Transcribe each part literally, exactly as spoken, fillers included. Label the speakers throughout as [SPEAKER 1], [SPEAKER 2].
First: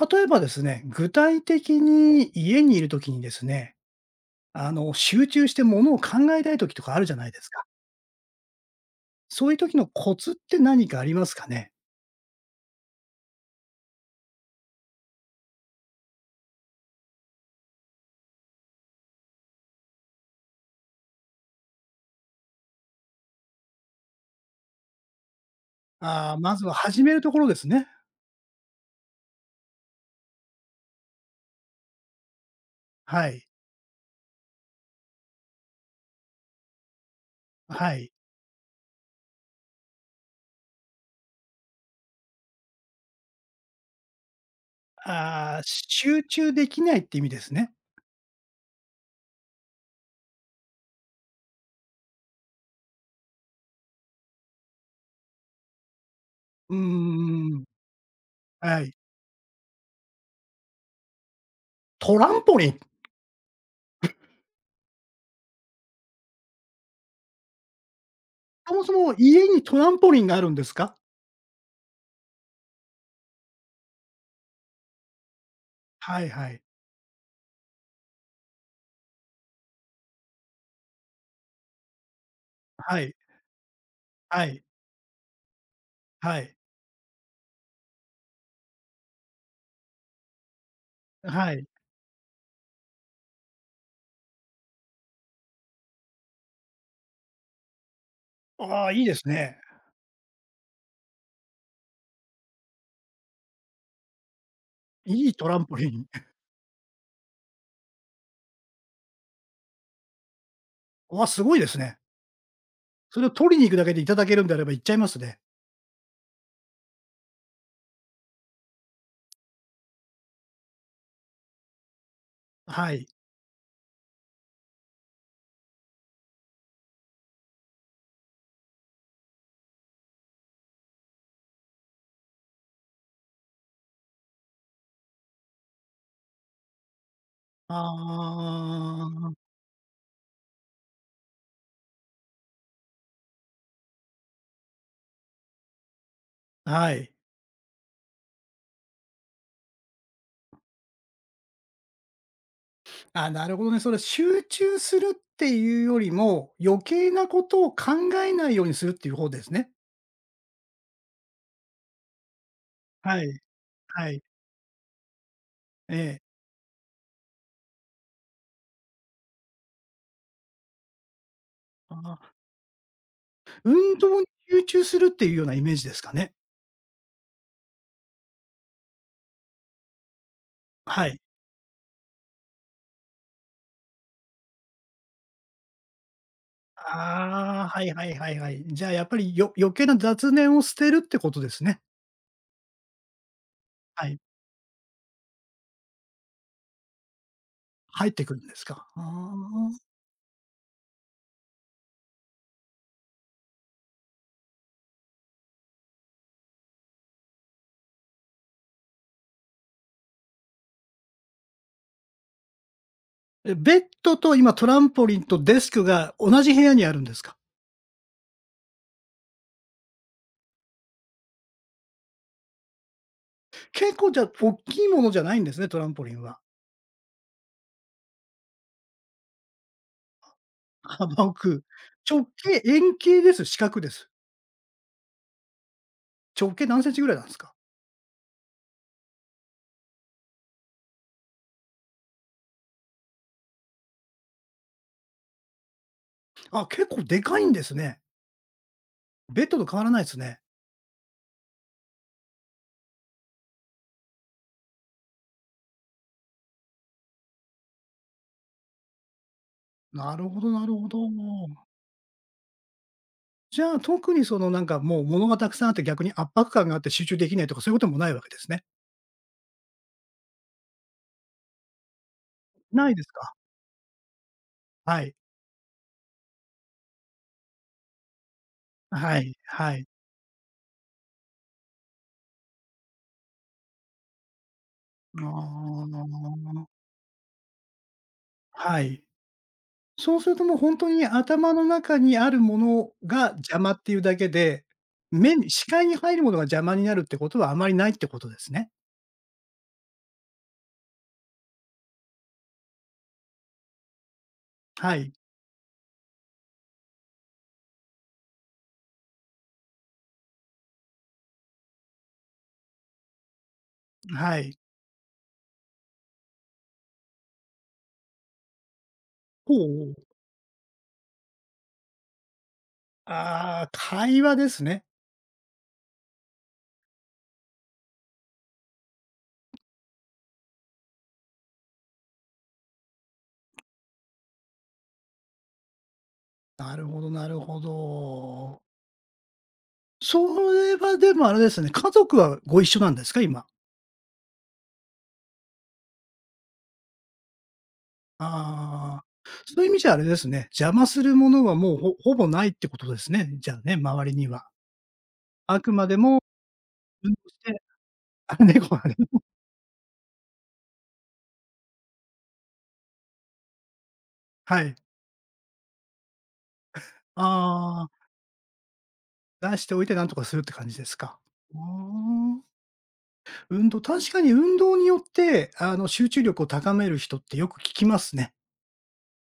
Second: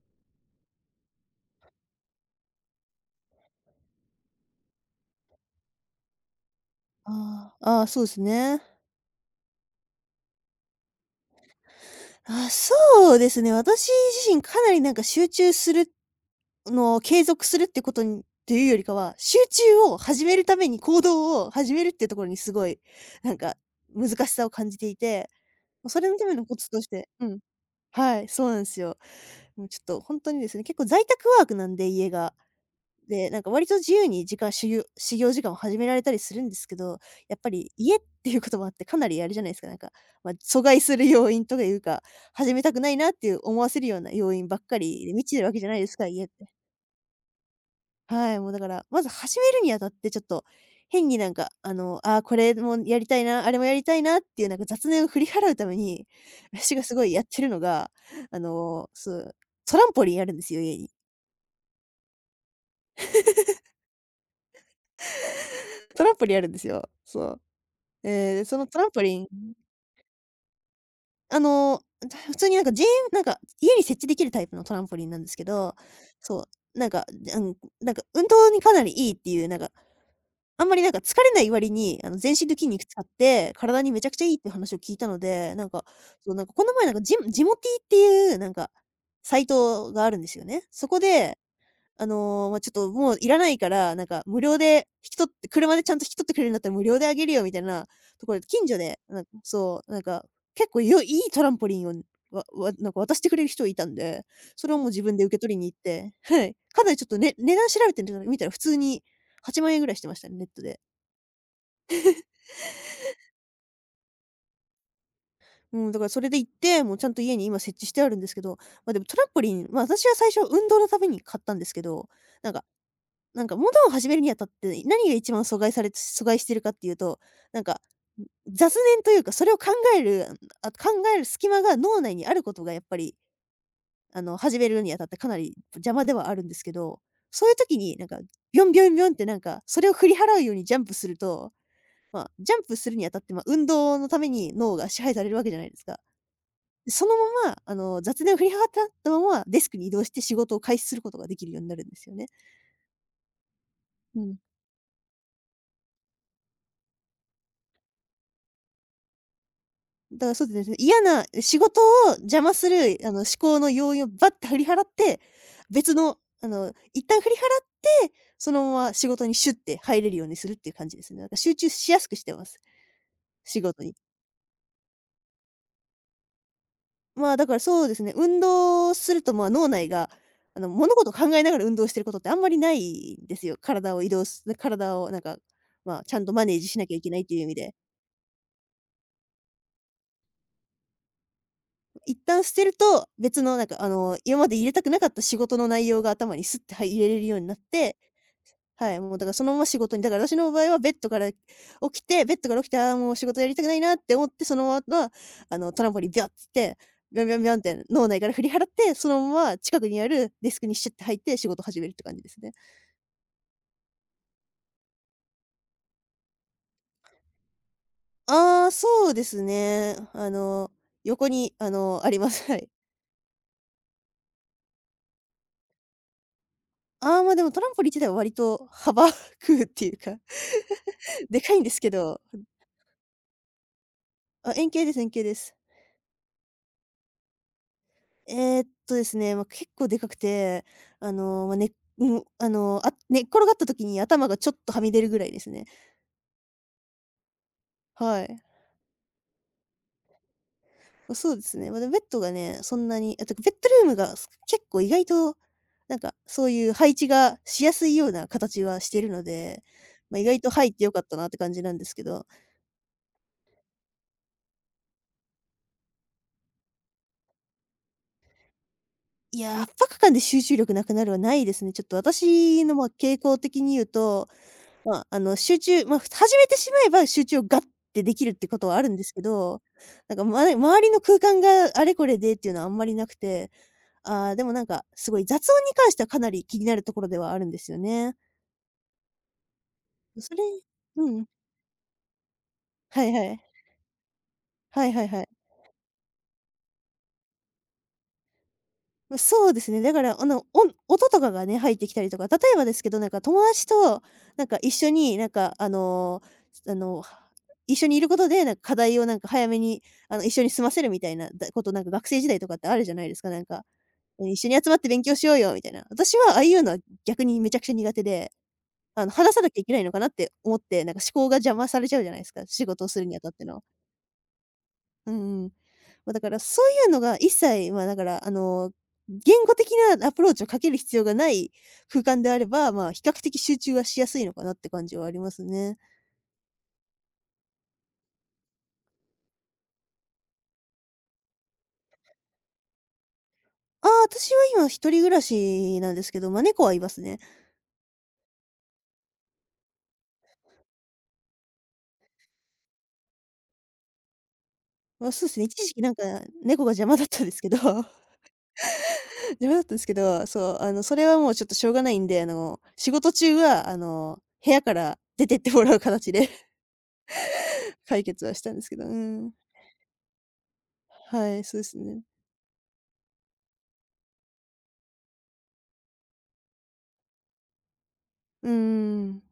[SPEAKER 1] 例えばですね、具体的に家にいるときにですね、あの、集中してものを考えたいときとかあるじゃないです
[SPEAKER 2] あ
[SPEAKER 1] か。
[SPEAKER 2] ーあー、あそうですね。
[SPEAKER 1] そういう時のコツって何かありますかね？
[SPEAKER 2] あー、そうですね。私自身かなりなんか集中するのを継続するってことにっていうよりかは、集中を始めるために行動を始めるってところにすごい、なんか難しさを感じていて、まそれのた
[SPEAKER 1] あ
[SPEAKER 2] め
[SPEAKER 1] あ、
[SPEAKER 2] の
[SPEAKER 1] ま
[SPEAKER 2] コ
[SPEAKER 1] ず
[SPEAKER 2] ツ
[SPEAKER 1] は
[SPEAKER 2] とし
[SPEAKER 1] 始
[SPEAKER 2] て
[SPEAKER 1] める
[SPEAKER 2] う
[SPEAKER 1] と
[SPEAKER 2] ん、
[SPEAKER 1] ころですね。
[SPEAKER 2] はい、そうなんですよ。もうちょっと本当にですね、結構在宅ワークなんで、家が。
[SPEAKER 1] は
[SPEAKER 2] で、なん
[SPEAKER 1] い。
[SPEAKER 2] か割と自由に時間修行修行時間を始められたりするんですけど、やっぱり
[SPEAKER 1] は
[SPEAKER 2] 家っ
[SPEAKER 1] い。
[SPEAKER 2] ていうこともあってかなりあれじゃないですか、なんか、まあ、阻害する要因とかいうか、始めたくないなっていう思わせるような要因ばっかりで満ちてるわ
[SPEAKER 1] あ
[SPEAKER 2] け
[SPEAKER 1] あ、
[SPEAKER 2] じゃないですか、
[SPEAKER 1] 集
[SPEAKER 2] 家って。
[SPEAKER 1] 中できないって意味ですね。
[SPEAKER 2] はい、もうだから、まず始めるにあたってちょっと変になんか、あの、ああ、これもやりたいな、あれもやりたいなっていうなんか雑念を振り払うために、
[SPEAKER 1] う
[SPEAKER 2] 私がすごいやってる
[SPEAKER 1] う
[SPEAKER 2] の
[SPEAKER 1] ん。
[SPEAKER 2] が、あ
[SPEAKER 1] は
[SPEAKER 2] の、
[SPEAKER 1] い。
[SPEAKER 2] そう、トランポリンあるんですよ、家に。
[SPEAKER 1] トランポリン。
[SPEAKER 2] トランポリンあるんですよ。そう。ええ、その
[SPEAKER 1] そ
[SPEAKER 2] ト
[SPEAKER 1] も
[SPEAKER 2] ラン
[SPEAKER 1] そ
[SPEAKER 2] ポ
[SPEAKER 1] も
[SPEAKER 2] リン
[SPEAKER 1] 家にトランポリンがあるんですか？
[SPEAKER 2] あの、普通になんかじんなんか家に設置できるタイプのトランポリンなんですけど、
[SPEAKER 1] はい
[SPEAKER 2] そ
[SPEAKER 1] はい。
[SPEAKER 2] う、なんか、うん、なんか運動にかなりいいっていう、なんか、あんまりなんか疲れない割に、あの、全身の筋肉
[SPEAKER 1] は
[SPEAKER 2] 使っ
[SPEAKER 1] い。
[SPEAKER 2] て、体にめちゃくちゃいいっ
[SPEAKER 1] は
[SPEAKER 2] ていう
[SPEAKER 1] い。
[SPEAKER 2] 話を聞いたので、なんか、そう、
[SPEAKER 1] は
[SPEAKER 2] なんか
[SPEAKER 1] い。
[SPEAKER 2] この前なんかジムジモティーっていうなんか、サイトがあるんですよね。そこで
[SPEAKER 1] はい。
[SPEAKER 2] あの、まあ、ちょっともういらないから、なんか無料で引き取って車でちゃんと引き取ってくれるんだったら無料であげるよみたいなところで、近所
[SPEAKER 1] ああ、
[SPEAKER 2] で、
[SPEAKER 1] いいで
[SPEAKER 2] なん
[SPEAKER 1] す
[SPEAKER 2] か
[SPEAKER 1] ね。
[SPEAKER 2] そう、なんか、結構よいいトランポリンをわわなんか渡してくれる人がいたんで、それをもう自分で
[SPEAKER 1] いい
[SPEAKER 2] 受け
[SPEAKER 1] ト
[SPEAKER 2] 取
[SPEAKER 1] ラ
[SPEAKER 2] り
[SPEAKER 1] ン
[SPEAKER 2] に行
[SPEAKER 1] ポ
[SPEAKER 2] っ
[SPEAKER 1] リン。
[SPEAKER 2] て、はい。かなりちょっとね値段調べてみたら普通にはちまん円ぐらいしてましたね、ネットで。
[SPEAKER 1] わ、すごいですね。それを取りに行くだけでいただけるんであれば行っちゃいますね。
[SPEAKER 2] うん、だからそれで行って、もうちゃんと家に今設置してあるんですけど、ま、でもトランポリン、ま、私は最初運動のために買ったんですけど、なんか
[SPEAKER 1] はい。
[SPEAKER 2] なんか、モダンを始めるにあたって、何が一番阻害され阻害してるかっていうと、なんか、ん雑念というか、それを考える、あ、考える隙間が脳内にあることがやっぱり、あの、始めるにあたってかなり邪魔ではあるんですけど、そういう時になんか、ビョンビョンビョンってなん
[SPEAKER 1] あ
[SPEAKER 2] か、それを振り払うようにジャンプすると、まあ、ジャンプするにあたって、まあ、運動のために脳が支配されるわけじゃないですか。
[SPEAKER 1] あ、は
[SPEAKER 2] でそ
[SPEAKER 1] い。
[SPEAKER 2] のまま、あの、雑念を振り払ったまま、デスクに移動して仕事を開始することができるようになるんですよね。
[SPEAKER 1] あ、なるほどね。それ
[SPEAKER 2] うん。
[SPEAKER 1] 集中するっていうよりも、余計なことを考えないようにするっていう方ですね。
[SPEAKER 2] だからそうですね、嫌な仕事を邪魔する、あの、
[SPEAKER 1] は
[SPEAKER 2] 思
[SPEAKER 1] い、
[SPEAKER 2] 考の要因を
[SPEAKER 1] はい。
[SPEAKER 2] バッて振り払って、別
[SPEAKER 1] え
[SPEAKER 2] の、
[SPEAKER 1] え。
[SPEAKER 2] あの、一旦振り払って、そのまま仕事にシュッて入れるようにするっていう感じですね。なんか集中しやすく
[SPEAKER 1] あ
[SPEAKER 2] し
[SPEAKER 1] あ、
[SPEAKER 2] てます、仕事に。
[SPEAKER 1] 運動に集中するっていうようなイメージですかね。
[SPEAKER 2] まあ、だからそうですね、運動すると、まあ、脳内が、あの、物
[SPEAKER 1] は
[SPEAKER 2] 事を
[SPEAKER 1] い。
[SPEAKER 2] 考えながら運動してることってあんまりないんですよ。体を移動す体をなんか、まあ、ちゃんとマネージしなきゃいけないっていう意味
[SPEAKER 1] ああ、
[SPEAKER 2] で。
[SPEAKER 1] はいはいはいはい。じゃあやっぱりよ余計な雑念を捨てるってことですね。
[SPEAKER 2] 一旦捨てると、別のなんかあ
[SPEAKER 1] はい。
[SPEAKER 2] の、今まで入れたくなかった仕事の内容が頭にスッて、はい、入れれるようになって、
[SPEAKER 1] 入ってくるんですか。
[SPEAKER 2] は
[SPEAKER 1] あ
[SPEAKER 2] い、
[SPEAKER 1] あ。
[SPEAKER 2] もうだからそのまま仕事にだから私の場合はベッドから起きて、ベッドから起きて、ああ、もう仕事やりたくないなって思って、そのまま、あの、トランポリンビャッつって、ビャンビャンビャンって脳内から振り払って、そのまま近くにあるデスクにシュッて入って仕事始めるって感じですね。
[SPEAKER 1] え、ベッドと今トランポリンとデスクが同じ部屋にあるんですか？
[SPEAKER 2] ああ、そうですね。あの、横にあの、あります。はい。
[SPEAKER 1] 結構じゃあ、おっきいものじゃないんですね、トランポリンは。
[SPEAKER 2] ああ、ま、あでもトランポリン自体は割と幅 食うっていうか、
[SPEAKER 1] 幅奥。
[SPEAKER 2] でかいんですけど
[SPEAKER 1] 直径、円形です？四角です？
[SPEAKER 2] あ、円形です円形です。
[SPEAKER 1] 直径何センチぐらいなんすか？
[SPEAKER 2] えーっとですね、ま、あ結構でかくて、あの、まあ、ねうん、あの、あ寝っ転がった時に頭がちょっとはみ出るぐらいですね。
[SPEAKER 1] あ、結構でかいんですね。
[SPEAKER 2] はい。
[SPEAKER 1] ベッドと変わらないすね。
[SPEAKER 2] ま、そうですね。まあ、でもベッドがね、そんなにあとベッドルームがす結構意外と、なんか、そういう配置がしやすいような形はしてるので、
[SPEAKER 1] な
[SPEAKER 2] まあ、意
[SPEAKER 1] るほ
[SPEAKER 2] 外
[SPEAKER 1] ど
[SPEAKER 2] と
[SPEAKER 1] な
[SPEAKER 2] 入っ
[SPEAKER 1] る
[SPEAKER 2] て
[SPEAKER 1] ほ
[SPEAKER 2] 良かっ
[SPEAKER 1] ど。
[SPEAKER 2] たなって感じなんですけど、
[SPEAKER 1] じゃあ、特にそのなんかもう物がたくさんあって逆に圧迫感があって集中できないとかそういうこともないわけですね。
[SPEAKER 2] いやー、圧迫感で集中力なくなるはないですね。ちょっと私の、ま、
[SPEAKER 1] ないです
[SPEAKER 2] 傾
[SPEAKER 1] か？
[SPEAKER 2] 向的に言うと、ま
[SPEAKER 1] は
[SPEAKER 2] あ、
[SPEAKER 1] い。
[SPEAKER 2] あの、集中まあ、始めてしまえば集中をガッてできるってことはあるんです
[SPEAKER 1] は
[SPEAKER 2] け
[SPEAKER 1] い、
[SPEAKER 2] ど、
[SPEAKER 1] はい。
[SPEAKER 2] なんか、ま周りの空間があれこれでっていうのはあんまりなくて、ああ、でもなんか、すごい
[SPEAKER 1] あ
[SPEAKER 2] 雑音に関してはかなり気に
[SPEAKER 1] あ。
[SPEAKER 2] なるところではあるんですよね。
[SPEAKER 1] はい。そうす
[SPEAKER 2] そ
[SPEAKER 1] る
[SPEAKER 2] れ
[SPEAKER 1] ともう本当に
[SPEAKER 2] うん。
[SPEAKER 1] 頭の中にあるもの
[SPEAKER 2] はいは
[SPEAKER 1] が
[SPEAKER 2] い。
[SPEAKER 1] 邪魔っていうだけで、
[SPEAKER 2] はいはいはい。
[SPEAKER 1] 目に視界に入るものが邪魔になるってことはあまりないってことですね。
[SPEAKER 2] まそうですね。だから、あの、音音とかがね、入ってきたりとか、例えばですけど、なんか友達と、なんか一緒
[SPEAKER 1] はい、
[SPEAKER 2] に、なんか、あの、あの、一緒にいることで、なんか課題をなんか早めに、あの、一緒に済ませるみたいなだこと、なんか学生時代とかってあるじゃないですか、なんか。一
[SPEAKER 1] は
[SPEAKER 2] 緒に
[SPEAKER 1] い。
[SPEAKER 2] 集まって勉強しようよみたいな。私はああいうのは逆にめちゃくちゃ苦手で、あの、話さな
[SPEAKER 1] ほ
[SPEAKER 2] きゃいけないの
[SPEAKER 1] う
[SPEAKER 2] かなって思って、なんか思考が邪魔されちゃうじゃないですか、仕事をするにあたって
[SPEAKER 1] あ
[SPEAKER 2] の。
[SPEAKER 1] あ、会話ですね。
[SPEAKER 2] うんうん。まあ、だからそういうのが一切、ま、だから、あの、言語的なアプローチをかける必要がない空間であれば、まあ、比較的集中はしやすいのかなって感じはありますね。
[SPEAKER 1] なるほどなるほど。それはでもあれですね、家族はご一緒なんですか？今。
[SPEAKER 2] ああ、私は今一人暮らしなんですけど、ま、猫はいますね。
[SPEAKER 1] ああ、そういう意味じゃあれですね、邪魔するものはもう、ほほぼないってことですね、じゃあね、周りには。
[SPEAKER 2] まあ、そうですね、一
[SPEAKER 1] あく
[SPEAKER 2] 時期
[SPEAKER 1] ま
[SPEAKER 2] なん
[SPEAKER 1] で
[SPEAKER 2] か
[SPEAKER 1] も、
[SPEAKER 2] 猫が邪魔だっ
[SPEAKER 1] 運
[SPEAKER 2] たん
[SPEAKER 1] 動
[SPEAKER 2] で
[SPEAKER 1] し
[SPEAKER 2] すけど、
[SPEAKER 1] て あ、猫がね、
[SPEAKER 2] 邪魔だったんですけど、そう、あの、それはもうちょっとしょうがないんで、あの、仕事中は、あの、部
[SPEAKER 1] は
[SPEAKER 2] 屋か
[SPEAKER 1] い。
[SPEAKER 2] ら出てってもらう形で
[SPEAKER 1] ああ。
[SPEAKER 2] 解決はしたんですけど、うん。
[SPEAKER 1] 出しておいてなんとかするって感じですか？
[SPEAKER 2] はい、
[SPEAKER 1] う
[SPEAKER 2] そ
[SPEAKER 1] ー
[SPEAKER 2] うですね。
[SPEAKER 1] ん。運動、確かに運動によって、あの、集中力を高める人ってよく聞きますね。
[SPEAKER 2] ううん。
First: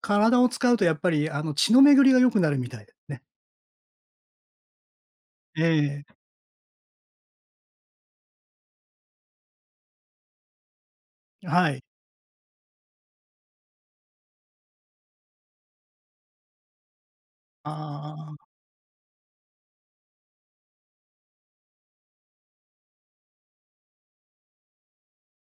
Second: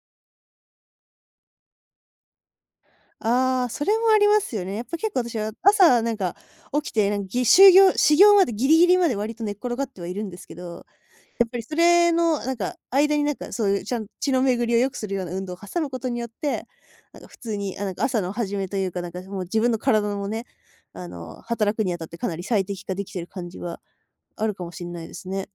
[SPEAKER 1] 体を使うとやっぱり、あの、血の巡りが良くなるみたいですね。
[SPEAKER 2] ああ、それもありますよね。やっぱ結構私は朝
[SPEAKER 1] え
[SPEAKER 2] なんか起きて、なんかぎ就業始業までギリギリまで割と寝っ転がってはいるんですけど、や
[SPEAKER 1] え、
[SPEAKER 2] っぱり
[SPEAKER 1] は
[SPEAKER 2] そ
[SPEAKER 1] い。
[SPEAKER 2] れのなんか間になんかそういうちゃん血の巡りを良くするような運動を挟むことによって、なんか普通に、あ、なんか
[SPEAKER 1] あ
[SPEAKER 2] 朝の
[SPEAKER 1] あ、
[SPEAKER 2] 始めというか、なんかもう自分の体もね、あの、働くにあたってかなり最適化できてる感じはあるかもしれないですね。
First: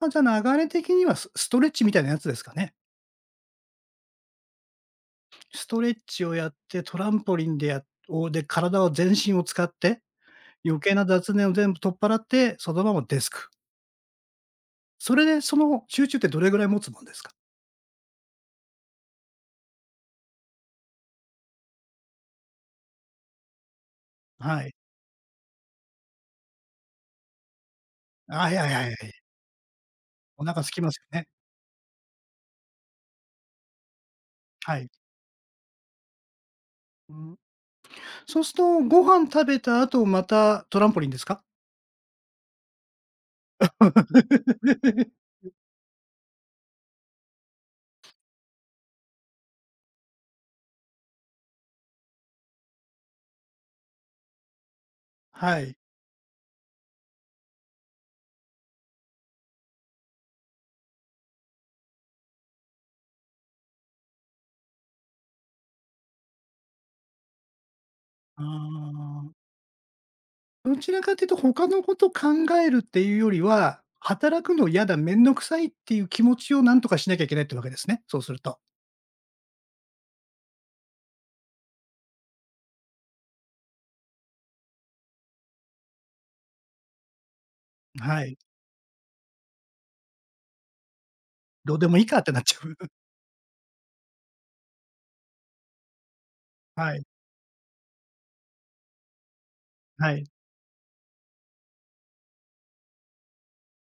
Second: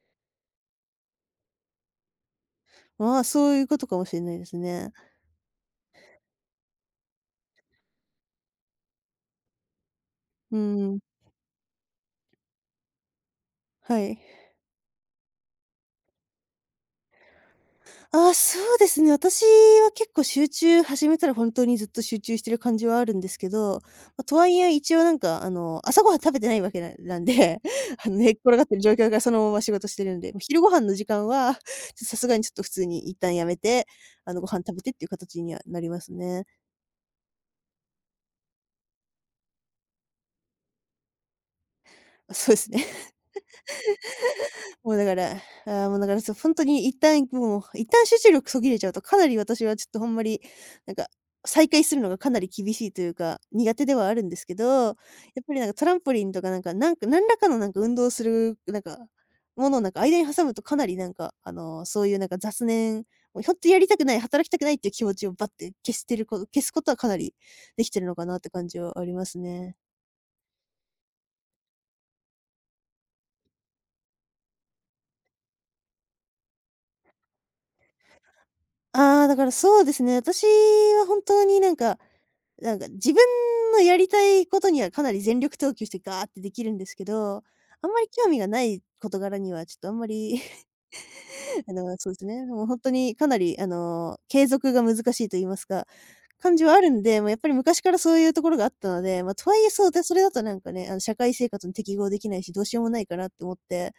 [SPEAKER 1] ま、じゃあ流れ的にはスストレッチみたいなやつですかね。
[SPEAKER 2] まあ、そういうことかもしれないですね。
[SPEAKER 1] ストレッチをやって、トランポリンでやをで、体を全身を使って、
[SPEAKER 2] う
[SPEAKER 1] 余計
[SPEAKER 2] ん、
[SPEAKER 1] な雑念を全部取っ払って、そのままデスク。
[SPEAKER 2] はい。
[SPEAKER 1] それでその集中ってどれぐらい持つもんですか？
[SPEAKER 2] ああ、そうですね。私は結構集中始めたら本当にずっと集中してる感じはあるんですけど、ま、とはい
[SPEAKER 1] は
[SPEAKER 2] え
[SPEAKER 1] い。
[SPEAKER 2] 一応なんかあの、朝ごはん食べてないわけななんで、あのね、寝っ
[SPEAKER 1] あ、い
[SPEAKER 2] 転が
[SPEAKER 1] や
[SPEAKER 2] っ
[SPEAKER 1] い
[SPEAKER 2] て
[SPEAKER 1] や
[SPEAKER 2] る
[SPEAKER 1] い
[SPEAKER 2] 状況
[SPEAKER 1] やい
[SPEAKER 2] から
[SPEAKER 1] や。
[SPEAKER 2] そのまま仕事してるんで、もう
[SPEAKER 1] お腹
[SPEAKER 2] 昼
[SPEAKER 1] 空
[SPEAKER 2] ご
[SPEAKER 1] き
[SPEAKER 2] 飯
[SPEAKER 1] ま
[SPEAKER 2] の
[SPEAKER 1] すよ
[SPEAKER 2] 時間
[SPEAKER 1] ね。
[SPEAKER 2] は、ちょさすがにちょっと普通に一旦やめて、あの、ご飯食
[SPEAKER 1] は
[SPEAKER 2] べ
[SPEAKER 1] い。
[SPEAKER 2] てっていう形にはなりますね。
[SPEAKER 1] うん、そうすると、ご飯食べた後、またトランポリンですか？
[SPEAKER 2] あ、そうですね。もうだか ら、ああ、もうだから、そう、本当に一旦もう、一旦集中力途切れちゃうと、かなり私はちょっとほんまに、なんか、再開するのがかなり厳しいというか、苦手ではあるんですけど、やっぱ
[SPEAKER 1] は
[SPEAKER 2] りなんか
[SPEAKER 1] い。
[SPEAKER 2] トランポリンとかなんか、なんか何らかのなんか運動する、なんか、ものをなんか間に挟むとかなりなんか、あの、そういうなんか雑念、もうほんとやりたくない、働きたくないっていう気持ちをバッて消してること消すことはかなりできてるのかなっ
[SPEAKER 1] あ
[SPEAKER 2] て感じはあります
[SPEAKER 1] あ。
[SPEAKER 2] ね。
[SPEAKER 1] どちらかというと、他のこと考えるっていうよりは、働くの嫌だ、めんどくさいっていう気持ちをなんとかしなきゃいけないってわけですね、そうすると。
[SPEAKER 2] ああ、だからそうですね、私は本当になんか、なんか自分のやりたいことにはかなり全力投球してガーってできるんですけど、あんまり
[SPEAKER 1] は
[SPEAKER 2] 興
[SPEAKER 1] い。
[SPEAKER 2] 味がない事柄にはちょっとあんまり あ
[SPEAKER 1] どうで
[SPEAKER 2] の、
[SPEAKER 1] もいい
[SPEAKER 2] そう
[SPEAKER 1] か
[SPEAKER 2] で
[SPEAKER 1] っ
[SPEAKER 2] す
[SPEAKER 1] てなっ
[SPEAKER 2] ね、
[SPEAKER 1] ちゃ
[SPEAKER 2] もう
[SPEAKER 1] う。
[SPEAKER 2] 本当 にかなりあの、継続が難しいと言いますか、感じはある
[SPEAKER 1] は
[SPEAKER 2] ん
[SPEAKER 1] い、
[SPEAKER 2] で、まあ、やっぱり昔からそういうところがあったので、まあ、とはいえそうで、
[SPEAKER 1] は
[SPEAKER 2] それ
[SPEAKER 1] い。
[SPEAKER 2] だとなんかね、あの、社会生活に適合できないし、どうしようもないかなって思って、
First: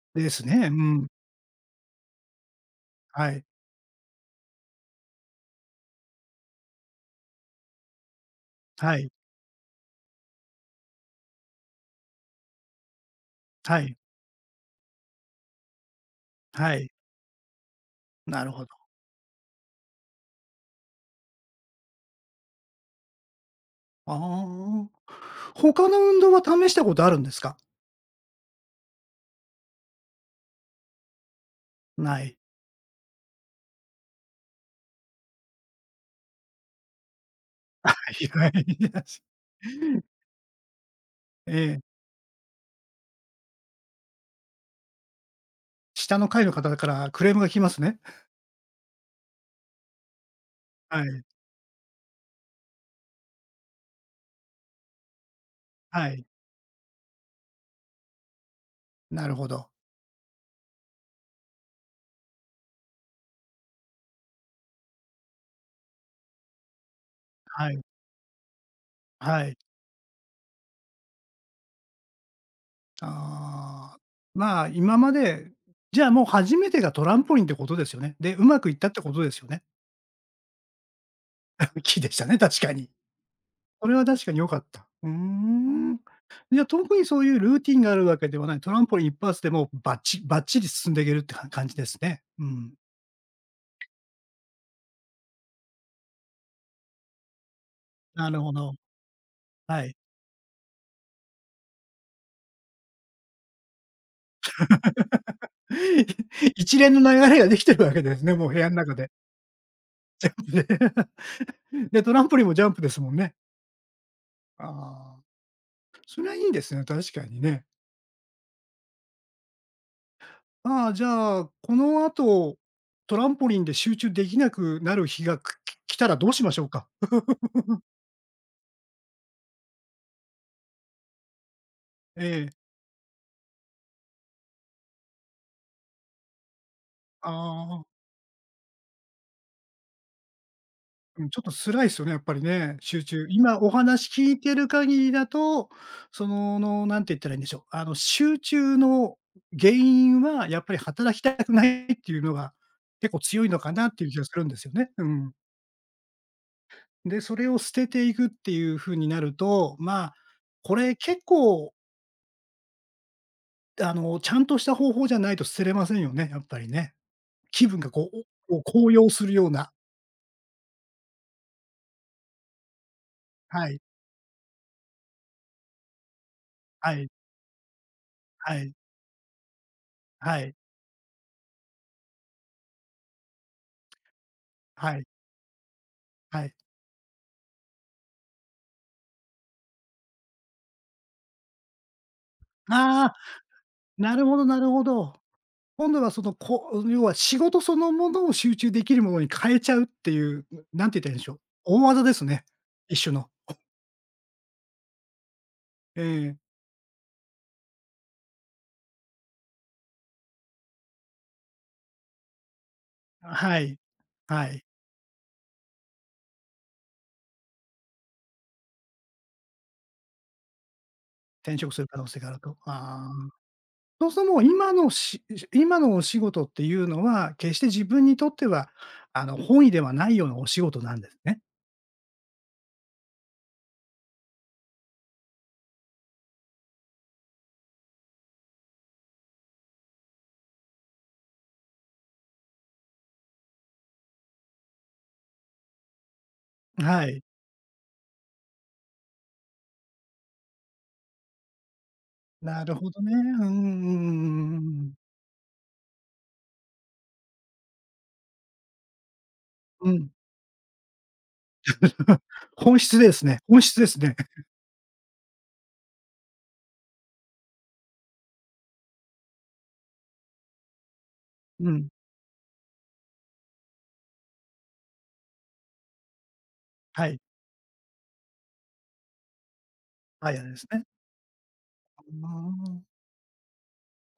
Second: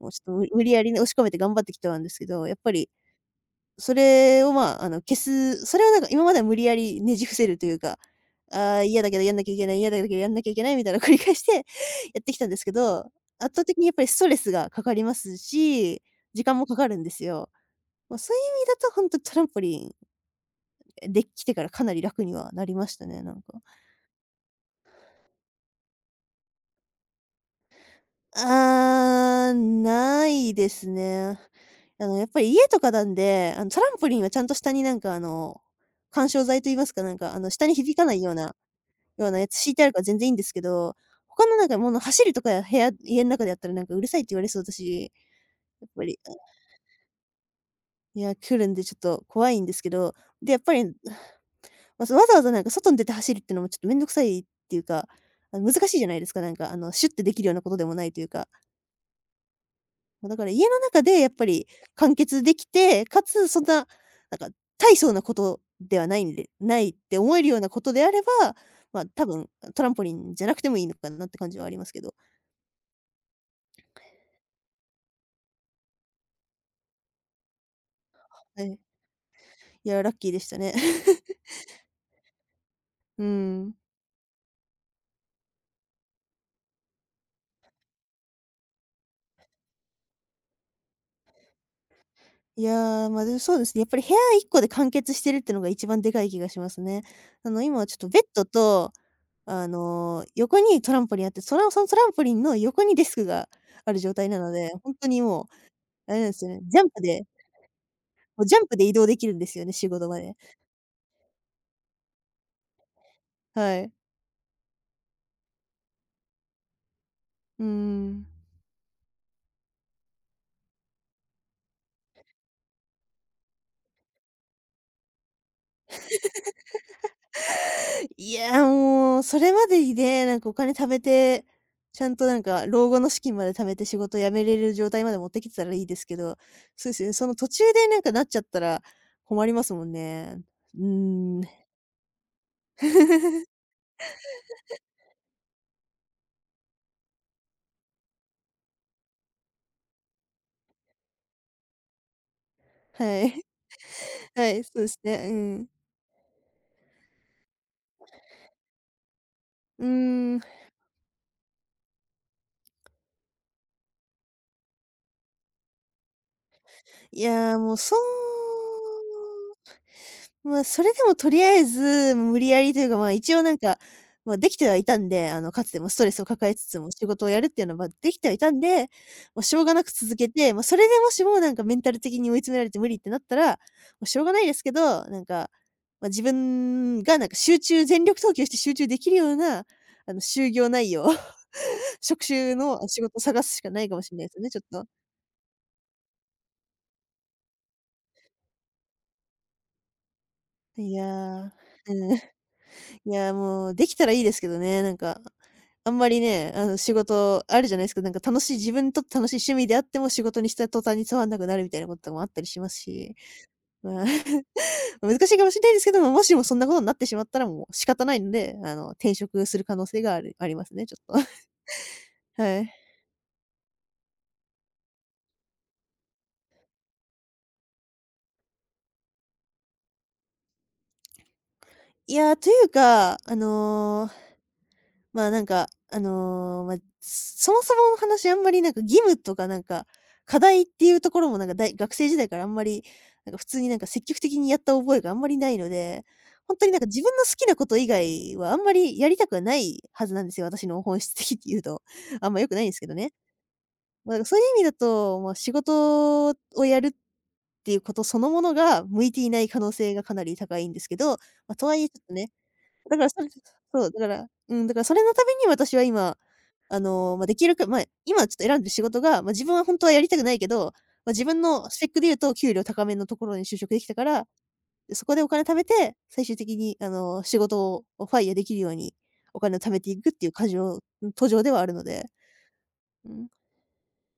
[SPEAKER 2] もうち
[SPEAKER 1] で
[SPEAKER 2] ょっと
[SPEAKER 1] す
[SPEAKER 2] 無無
[SPEAKER 1] ね。う
[SPEAKER 2] 理やりね、押
[SPEAKER 1] ん。
[SPEAKER 2] し込めて頑張ってきたんですけど、やっぱり
[SPEAKER 1] はい、
[SPEAKER 2] それを、まあ、あの、消すそれをなんか今までは無理やりねじ伏せるというか、ああ、
[SPEAKER 1] は
[SPEAKER 2] 嫌
[SPEAKER 1] い、
[SPEAKER 2] だけどやんなきゃいけない、嫌だけどやんなきゃいけないみたいな のを繰り返して やってきたんですけど、圧倒的
[SPEAKER 1] は
[SPEAKER 2] にやっ
[SPEAKER 1] い、
[SPEAKER 2] ぱりストレスがかかりますし、時間も
[SPEAKER 1] は
[SPEAKER 2] かか
[SPEAKER 1] い。
[SPEAKER 2] るんですよ。まあ、そうい
[SPEAKER 1] なる
[SPEAKER 2] う意
[SPEAKER 1] ほ
[SPEAKER 2] 味だ
[SPEAKER 1] ど。
[SPEAKER 2] とほんとトランポリン、できてからかなり楽にはなりましたね、なんか。
[SPEAKER 1] ああ。他の運動は試したことあるんですか？
[SPEAKER 2] ああ、ないですね。あの、
[SPEAKER 1] な
[SPEAKER 2] やっ
[SPEAKER 1] い。
[SPEAKER 2] ぱり家とかなんで、あの、トランポリンはちゃんと下になんかあの、緩衝材と言いますか、なんかあの、下に
[SPEAKER 1] は
[SPEAKER 2] 響かない
[SPEAKER 1] い、
[SPEAKER 2] ような
[SPEAKER 1] はい。
[SPEAKER 2] ようなやつ敷いてあるから全 然いいんですけど、他
[SPEAKER 1] え
[SPEAKER 2] のなんか
[SPEAKER 1] え、
[SPEAKER 2] もの走るとかや部屋家の中でやったらなんかうるさいって言われそうだし、やっぱ
[SPEAKER 1] 下
[SPEAKER 2] り、
[SPEAKER 1] の
[SPEAKER 2] あ、
[SPEAKER 1] 階の方からクレームが来ますね。
[SPEAKER 2] いや、来るんでちょっと怖いんですけど、で、やっぱり、
[SPEAKER 1] はい、
[SPEAKER 2] まあ、そ、わざわざなんか外に出て走るってのもちょっとめんどくさいっていうか、あの、難しいじ
[SPEAKER 1] は
[SPEAKER 2] ゃない
[SPEAKER 1] い。
[SPEAKER 2] ですか、なんかあの、シュッてできるようなことでもないというか。
[SPEAKER 1] なるほど。
[SPEAKER 2] ま、だから家の中でやっぱり完結できて、かつそんな、なんか大層なことではないんでないって思えるような
[SPEAKER 1] はい、
[SPEAKER 2] ことであれば、まあ、多
[SPEAKER 1] は
[SPEAKER 2] 分、
[SPEAKER 1] い。
[SPEAKER 2] トランポリンじゃなくてもいいのかなって感じはありますけど。
[SPEAKER 1] ああ、まあ、今まで、じゃあもう初めてがトランポリンってことですよね。で、うま
[SPEAKER 2] は
[SPEAKER 1] くいっ
[SPEAKER 2] い。
[SPEAKER 1] たってことですよね。
[SPEAKER 2] いや、ラッキーでしたね。
[SPEAKER 1] 木でしたね、確かに。
[SPEAKER 2] うん。
[SPEAKER 1] それは確かに良かった。うーん。じゃあ特にそういうルーティンがあるわけではない、トランポリン一発でもうバッチバッチリ進んでいけるって感じですね。う
[SPEAKER 2] い
[SPEAKER 1] ん。
[SPEAKER 2] やー、ま、でもそうですね、やっぱり部屋いっこで完結してるってのが一番でかい気がしますね。あの、今はちょっとベッ
[SPEAKER 1] なる
[SPEAKER 2] ド
[SPEAKER 1] ほど。
[SPEAKER 2] と、あ
[SPEAKER 1] はい。
[SPEAKER 2] の、横にトランポリンあって、そのそのトランポリンの横にデスクがある状態なので、本当にもう、あれなんですよ ね、
[SPEAKER 1] 一
[SPEAKER 2] ジャン
[SPEAKER 1] 連の
[SPEAKER 2] プで
[SPEAKER 1] 流れができてるわけですね、
[SPEAKER 2] も
[SPEAKER 1] も
[SPEAKER 2] う
[SPEAKER 1] う
[SPEAKER 2] ジ
[SPEAKER 1] 部
[SPEAKER 2] ャン
[SPEAKER 1] 屋の
[SPEAKER 2] プで移
[SPEAKER 1] 中
[SPEAKER 2] 動
[SPEAKER 1] で。
[SPEAKER 2] できるんですよね、仕事ま
[SPEAKER 1] ジャン
[SPEAKER 2] で。
[SPEAKER 1] プで。で、トランポリンもジャンプですもんね。
[SPEAKER 2] はい。
[SPEAKER 1] ああ、それはいいですね、確かに
[SPEAKER 2] う
[SPEAKER 1] ね。
[SPEAKER 2] ーん。
[SPEAKER 1] ああ、じゃあ、この後、トランポリンで集中できなくなる日が、来来たらどうしましょうか？
[SPEAKER 2] いや、もう、それまでにね、なんかお金貯めて、ちゃんとな
[SPEAKER 1] え
[SPEAKER 2] ん
[SPEAKER 1] え、
[SPEAKER 2] か老後の資金まで貯めて仕事辞めれる状態まで持ってきてたらいいですけど、そうですよね、そ
[SPEAKER 1] あ
[SPEAKER 2] の途中でな
[SPEAKER 1] あ。
[SPEAKER 2] んかなっちゃったら困りますもんね。う
[SPEAKER 1] うん、ちょ
[SPEAKER 2] ー
[SPEAKER 1] っと
[SPEAKER 2] ん。
[SPEAKER 1] 辛いですよね、やっぱりね、集中。今 お話聞いてる限りだと、そのの、なんて言ったらいいんでしょう、あの、集中の原因はやっぱり働きたくないっていうのが結構
[SPEAKER 2] は
[SPEAKER 1] 強
[SPEAKER 2] い。
[SPEAKER 1] いのかなっていう気がす るん
[SPEAKER 2] は
[SPEAKER 1] で
[SPEAKER 2] い、
[SPEAKER 1] すよ
[SPEAKER 2] そうで
[SPEAKER 1] ね。
[SPEAKER 2] す
[SPEAKER 1] う
[SPEAKER 2] ね、
[SPEAKER 1] ん。
[SPEAKER 2] うん。
[SPEAKER 1] で、それを捨てていくっていう風になると、
[SPEAKER 2] うー
[SPEAKER 1] まあ、
[SPEAKER 2] ん、
[SPEAKER 1] これ結構、あの、ちゃんとした方法じゃないと捨てれませんよね、やっぱりね。
[SPEAKER 2] いや、
[SPEAKER 1] 気
[SPEAKER 2] もう
[SPEAKER 1] 分が
[SPEAKER 2] そう
[SPEAKER 1] こう、おこう高揚するような。
[SPEAKER 2] まあ、それでもとりあえず、無理やりというか、まあ、一応なん
[SPEAKER 1] は
[SPEAKER 2] か、
[SPEAKER 1] い、
[SPEAKER 2] まあ、できてはいたんで、あの、かつてもストレスを抱えつつも
[SPEAKER 1] は
[SPEAKER 2] 仕
[SPEAKER 1] い、
[SPEAKER 2] 事をやるっていうのは、まあ、できてはいた
[SPEAKER 1] は
[SPEAKER 2] ん
[SPEAKER 1] い、
[SPEAKER 2] で、まあ、しょうがなく続け
[SPEAKER 1] は
[SPEAKER 2] て、
[SPEAKER 1] い、
[SPEAKER 2] まあ、それでもしもなんかメンタル的に追い詰められて無理ってなったら、まあ、しょうがないですけ
[SPEAKER 1] はい、
[SPEAKER 2] ど、なんか、まあ、自
[SPEAKER 1] はい。
[SPEAKER 2] 分がなんか集中全力投球して集中できるような、あの、就業内容、職種の仕
[SPEAKER 1] ああ。
[SPEAKER 2] 事を探すしかないかもし
[SPEAKER 1] な
[SPEAKER 2] れな
[SPEAKER 1] る
[SPEAKER 2] いで
[SPEAKER 1] ほ
[SPEAKER 2] すよ
[SPEAKER 1] ど
[SPEAKER 2] ね、ち
[SPEAKER 1] な
[SPEAKER 2] ょっ
[SPEAKER 1] るほ
[SPEAKER 2] と。
[SPEAKER 1] ど。今度はその、こ要は仕事そのものを集中できるものに変えちゃうっていう、なん
[SPEAKER 2] い
[SPEAKER 1] て言っ
[SPEAKER 2] や
[SPEAKER 1] たらいいんでしょう、
[SPEAKER 2] ー、
[SPEAKER 1] 大技で
[SPEAKER 2] うん。い
[SPEAKER 1] すね。一種の。
[SPEAKER 2] や、もうできたらいいですけどね、なんか、あん
[SPEAKER 1] え
[SPEAKER 2] まり
[SPEAKER 1] え、
[SPEAKER 2] ね、あの、仕事あるじゃないですか、なんか楽しい自分にとって楽しい趣味であっても仕事にした途端につまんなくなるみたいなこともあったりしますし、
[SPEAKER 1] はい。
[SPEAKER 2] まあ、
[SPEAKER 1] はい。
[SPEAKER 2] 難しいかもしれないですけども、もしもそんなことになってしまったらもう仕方ないので、あの、転職する可能性があるありますね、ちょっと。
[SPEAKER 1] 転職する可能性があると。
[SPEAKER 2] はい。
[SPEAKER 1] ああ。そうするともう今のし今のお仕事っていうのは、決して自分にとっては、あの、本意ではないようなお仕事なんですね。
[SPEAKER 2] いや、というか、あのーまあ、なんか、あの、まあ、そもそもの話あんまりなんか義務とかなんか、課題っていうところもなんか大学生時代からあんまり、なんか普通になんか積極的にやった覚えがあんまりないので、本当になんか自
[SPEAKER 1] は
[SPEAKER 2] 分
[SPEAKER 1] い。
[SPEAKER 2] の好きなこと以外はあんまりやりたくはないはずなんですよ、私の本質的っていうと、あんま良くな
[SPEAKER 1] な
[SPEAKER 2] いんで
[SPEAKER 1] る
[SPEAKER 2] すけ
[SPEAKER 1] ほ
[SPEAKER 2] ど
[SPEAKER 1] どね。
[SPEAKER 2] ね。
[SPEAKER 1] うんうんう
[SPEAKER 2] まあ、だからそういう
[SPEAKER 1] んうんう
[SPEAKER 2] 意味だ
[SPEAKER 1] んうん
[SPEAKER 2] と、まあ、仕事をやるっていうことそのものが向いていない可能性がかなり高いんですけど、まあ、とはいえちょっと ね
[SPEAKER 1] 本
[SPEAKER 2] だ
[SPEAKER 1] 質
[SPEAKER 2] から、
[SPEAKER 1] で
[SPEAKER 2] そ
[SPEAKER 1] す
[SPEAKER 2] れ
[SPEAKER 1] ね。本質
[SPEAKER 2] そ
[SPEAKER 1] で
[SPEAKER 2] う、
[SPEAKER 1] す
[SPEAKER 2] だか
[SPEAKER 1] ね。
[SPEAKER 2] ら、うん、だからそれのために私は今、あの、まあ、できるかまあ、今ちょっと選んでる仕事が、まあ、自分は本当はやりたくないけど、まあ、自分の
[SPEAKER 1] う
[SPEAKER 2] スペ
[SPEAKER 1] ん。
[SPEAKER 2] ックで言うと給料高めのところに就職できたから、そこでお金貯めて、最終的にあ
[SPEAKER 1] はい。
[SPEAKER 2] の、仕事をファイアできるようにお金を貯めていくってい
[SPEAKER 1] は
[SPEAKER 2] う過
[SPEAKER 1] ァです
[SPEAKER 2] 剰
[SPEAKER 1] ね。
[SPEAKER 2] 途上ではあるの
[SPEAKER 1] あ
[SPEAKER 2] で、
[SPEAKER 1] あ。
[SPEAKER 2] うん。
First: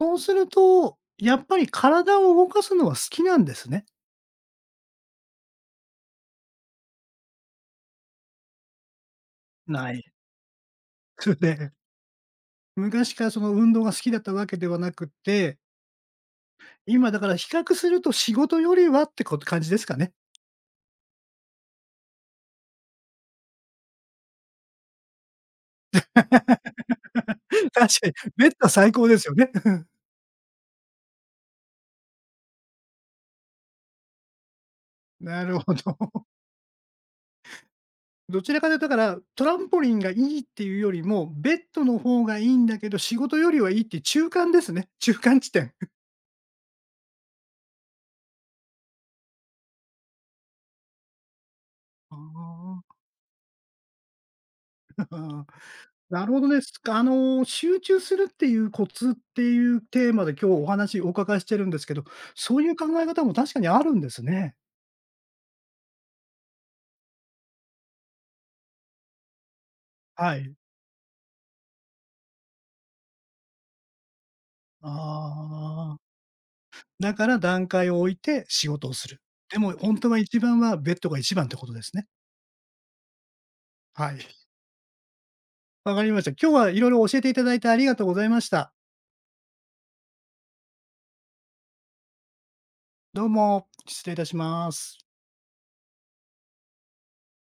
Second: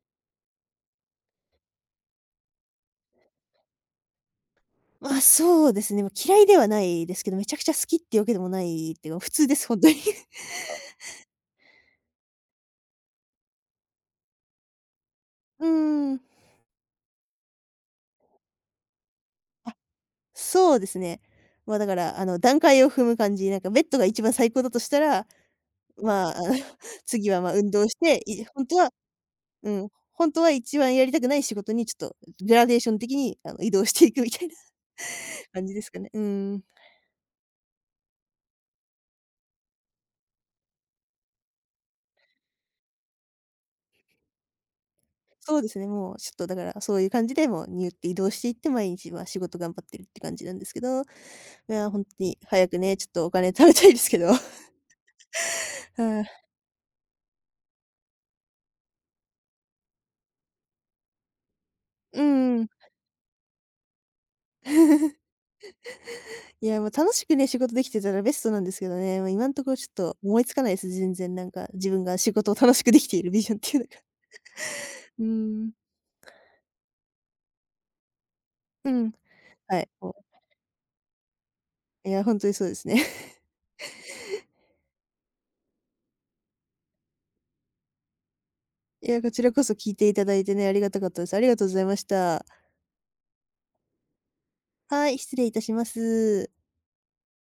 [SPEAKER 1] そうすると、やっぱり体を動かすのは好きなんですね。
[SPEAKER 2] まあ、そうですね、まあ、嫌いではないですけど、めちゃくちゃ好きっていうわけでもないっていうか、普通です、本当
[SPEAKER 1] な
[SPEAKER 2] に。
[SPEAKER 1] い。それで、昔からその運動が好きだったわけではなくて、
[SPEAKER 2] うーん。
[SPEAKER 1] 今だから比較すると仕事よりはってこ感じですかね。
[SPEAKER 2] そうですね。まあ、だから、あの、段階を踏む感じ、なんかベッドが一番最高だとしたら、まあ、あの 次は、まあ、運
[SPEAKER 1] 確か
[SPEAKER 2] 動し
[SPEAKER 1] に、
[SPEAKER 2] て、い
[SPEAKER 1] ベッド
[SPEAKER 2] 本
[SPEAKER 1] は
[SPEAKER 2] 当は
[SPEAKER 1] 最高ですよね。
[SPEAKER 2] うん、本当は一番やりたくない仕事にちょっとグラデーション的に、あの、移動していくみたいな
[SPEAKER 1] な る
[SPEAKER 2] 感
[SPEAKER 1] ほ
[SPEAKER 2] じですかね。う
[SPEAKER 1] ど。
[SPEAKER 2] ん。
[SPEAKER 1] どちらかというとだから、トランポリンがいいっていうよりも、ベッドの方がいいんだけど、仕事よりはいいっていう中間ですね。中間地
[SPEAKER 2] そうで
[SPEAKER 1] 点。
[SPEAKER 2] すね、もうちょっとだから、そういう感じで、もうニューって移動していって、毎日、は仕事頑張ってるって感じなんですけど、いや、本当
[SPEAKER 1] あ
[SPEAKER 2] に早くね、ちょっとお金貯めたいですけど。
[SPEAKER 1] あ。
[SPEAKER 2] は
[SPEAKER 1] なるほど
[SPEAKER 2] い。
[SPEAKER 1] ね。すあの、集中するっていうコツっていうテーマで今日お話お伺いしてるんですけど、
[SPEAKER 2] うん
[SPEAKER 1] そ
[SPEAKER 2] う
[SPEAKER 1] う
[SPEAKER 2] ん。
[SPEAKER 1] いう考え方も確かにあるんですね。
[SPEAKER 2] いや、もう楽しくね、仕事できてたらベストなんですけどね、もう今んところちょっと
[SPEAKER 1] は
[SPEAKER 2] 思い
[SPEAKER 1] い。
[SPEAKER 2] つかないです。全然なんか、自分が仕事を楽しくできているビジョンっていうのが。
[SPEAKER 1] あ
[SPEAKER 2] うーん。
[SPEAKER 1] あ。だから段階を置いて仕事
[SPEAKER 2] う
[SPEAKER 1] をす
[SPEAKER 2] ん。
[SPEAKER 1] る。でも
[SPEAKER 2] はい、
[SPEAKER 1] ほんとは
[SPEAKER 2] も
[SPEAKER 1] 一番はベッドが一番ってことですね。
[SPEAKER 2] う、いや、ほんとにそうですね。
[SPEAKER 1] はい。わかりました。今日は色々教えていただいてありがとうございました。
[SPEAKER 2] いや、こちらこそ聞いていただいてね、ありがたかったです。ありがとうございました。
[SPEAKER 1] どうも、失礼いたします。
[SPEAKER 2] はい、失礼いたします。